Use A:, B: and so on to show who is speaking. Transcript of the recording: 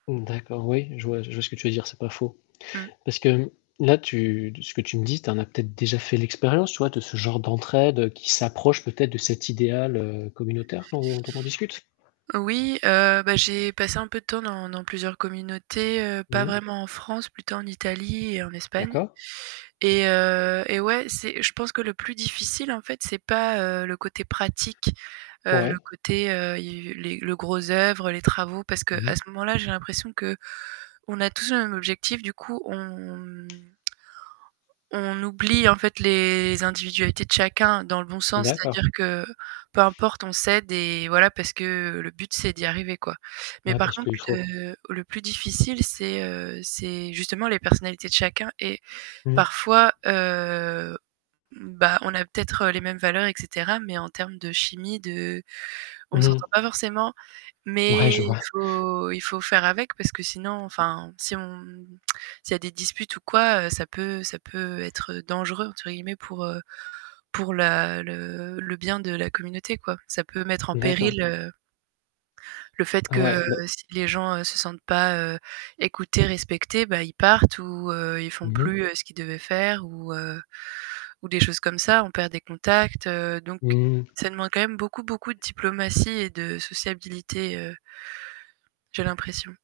A: Mmh d'accord, oui, je vois je vois ce que tu veux dire, c'est pas faux.
B: Mmh.
A: Parce que là tu ce que tu me dis, tu en as peut-être déjà fait l'expérience tu vois, de ce genre d'entraide, heu, qui s'approche peut-être de cet idéal, heu, communautaire dont dont on discute?
B: Oui, heu, bah j'ai passé un peu de temps dans dans plusieurs communautés, heu, pas
A: Mmh.
B: vraiment en France, plutôt en Italie et en Espagne.
A: D'accord.
B: Et, heu, et ouais, c'est je pense que le plus difficile en fait, c'est pas, heu, le côté pratique, heu, le
A: Ouais.
B: côté, heu, i u les le gros oeuvre, les travaux, parce qu'à
A: Mmh
B: ce
A: mh.
B: moment-là, j'ai l'impression qu'on a tous un objectif. Du coup, on, mmh, on oublie en fait les individualités de chacun dans le bon sens,
A: D'accord.
B: c'est-à-dire que, peu importe, on s'aide et voilà, parce que le but, c'est d'y arriver, quoi. Mais
A: Ouais
B: par
A: parce
B: contre,
A: qu'il faut.
B: heu, le plus difficile, c'est, heu, c'est justement les personnalités de chacun et
A: Mmh.
B: parfois, heu, bah on a peut-être les mêmes valeurs, et cetera, mais en termes de chimie de on
A: Mmh
B: s'entend
A: mh.
B: pas forcément,
A: Ouais,
B: mais
A: je
B: il
A: vois.
B: faut il faut faire avec, parce que sinon, enfin, si on s'il y a des disputes ou quoi, heu, ça peut ça peut être «dangereux», entre guillemets, pour, heu, pour la le le bien de la communauté, quoi. Ça peut mettre en
A: D'accord.
B: péril, heu le fait que,
A: Ouais, beh
B: heu, si les gens, heu, se sentent pas, heu, écoutés, respectés, bah ils partent ou, heu, ils font
A: Mmh mh.
B: plus, heu, ce qu'ils devaient faire ou, heu, ou des choses comme ça, on perd des contacts, heu. Donc,
A: Mmh.
B: ça demande quand même beaucoup, beaucoup de diplomatie et de sociabilité, heu j'ai l'impression.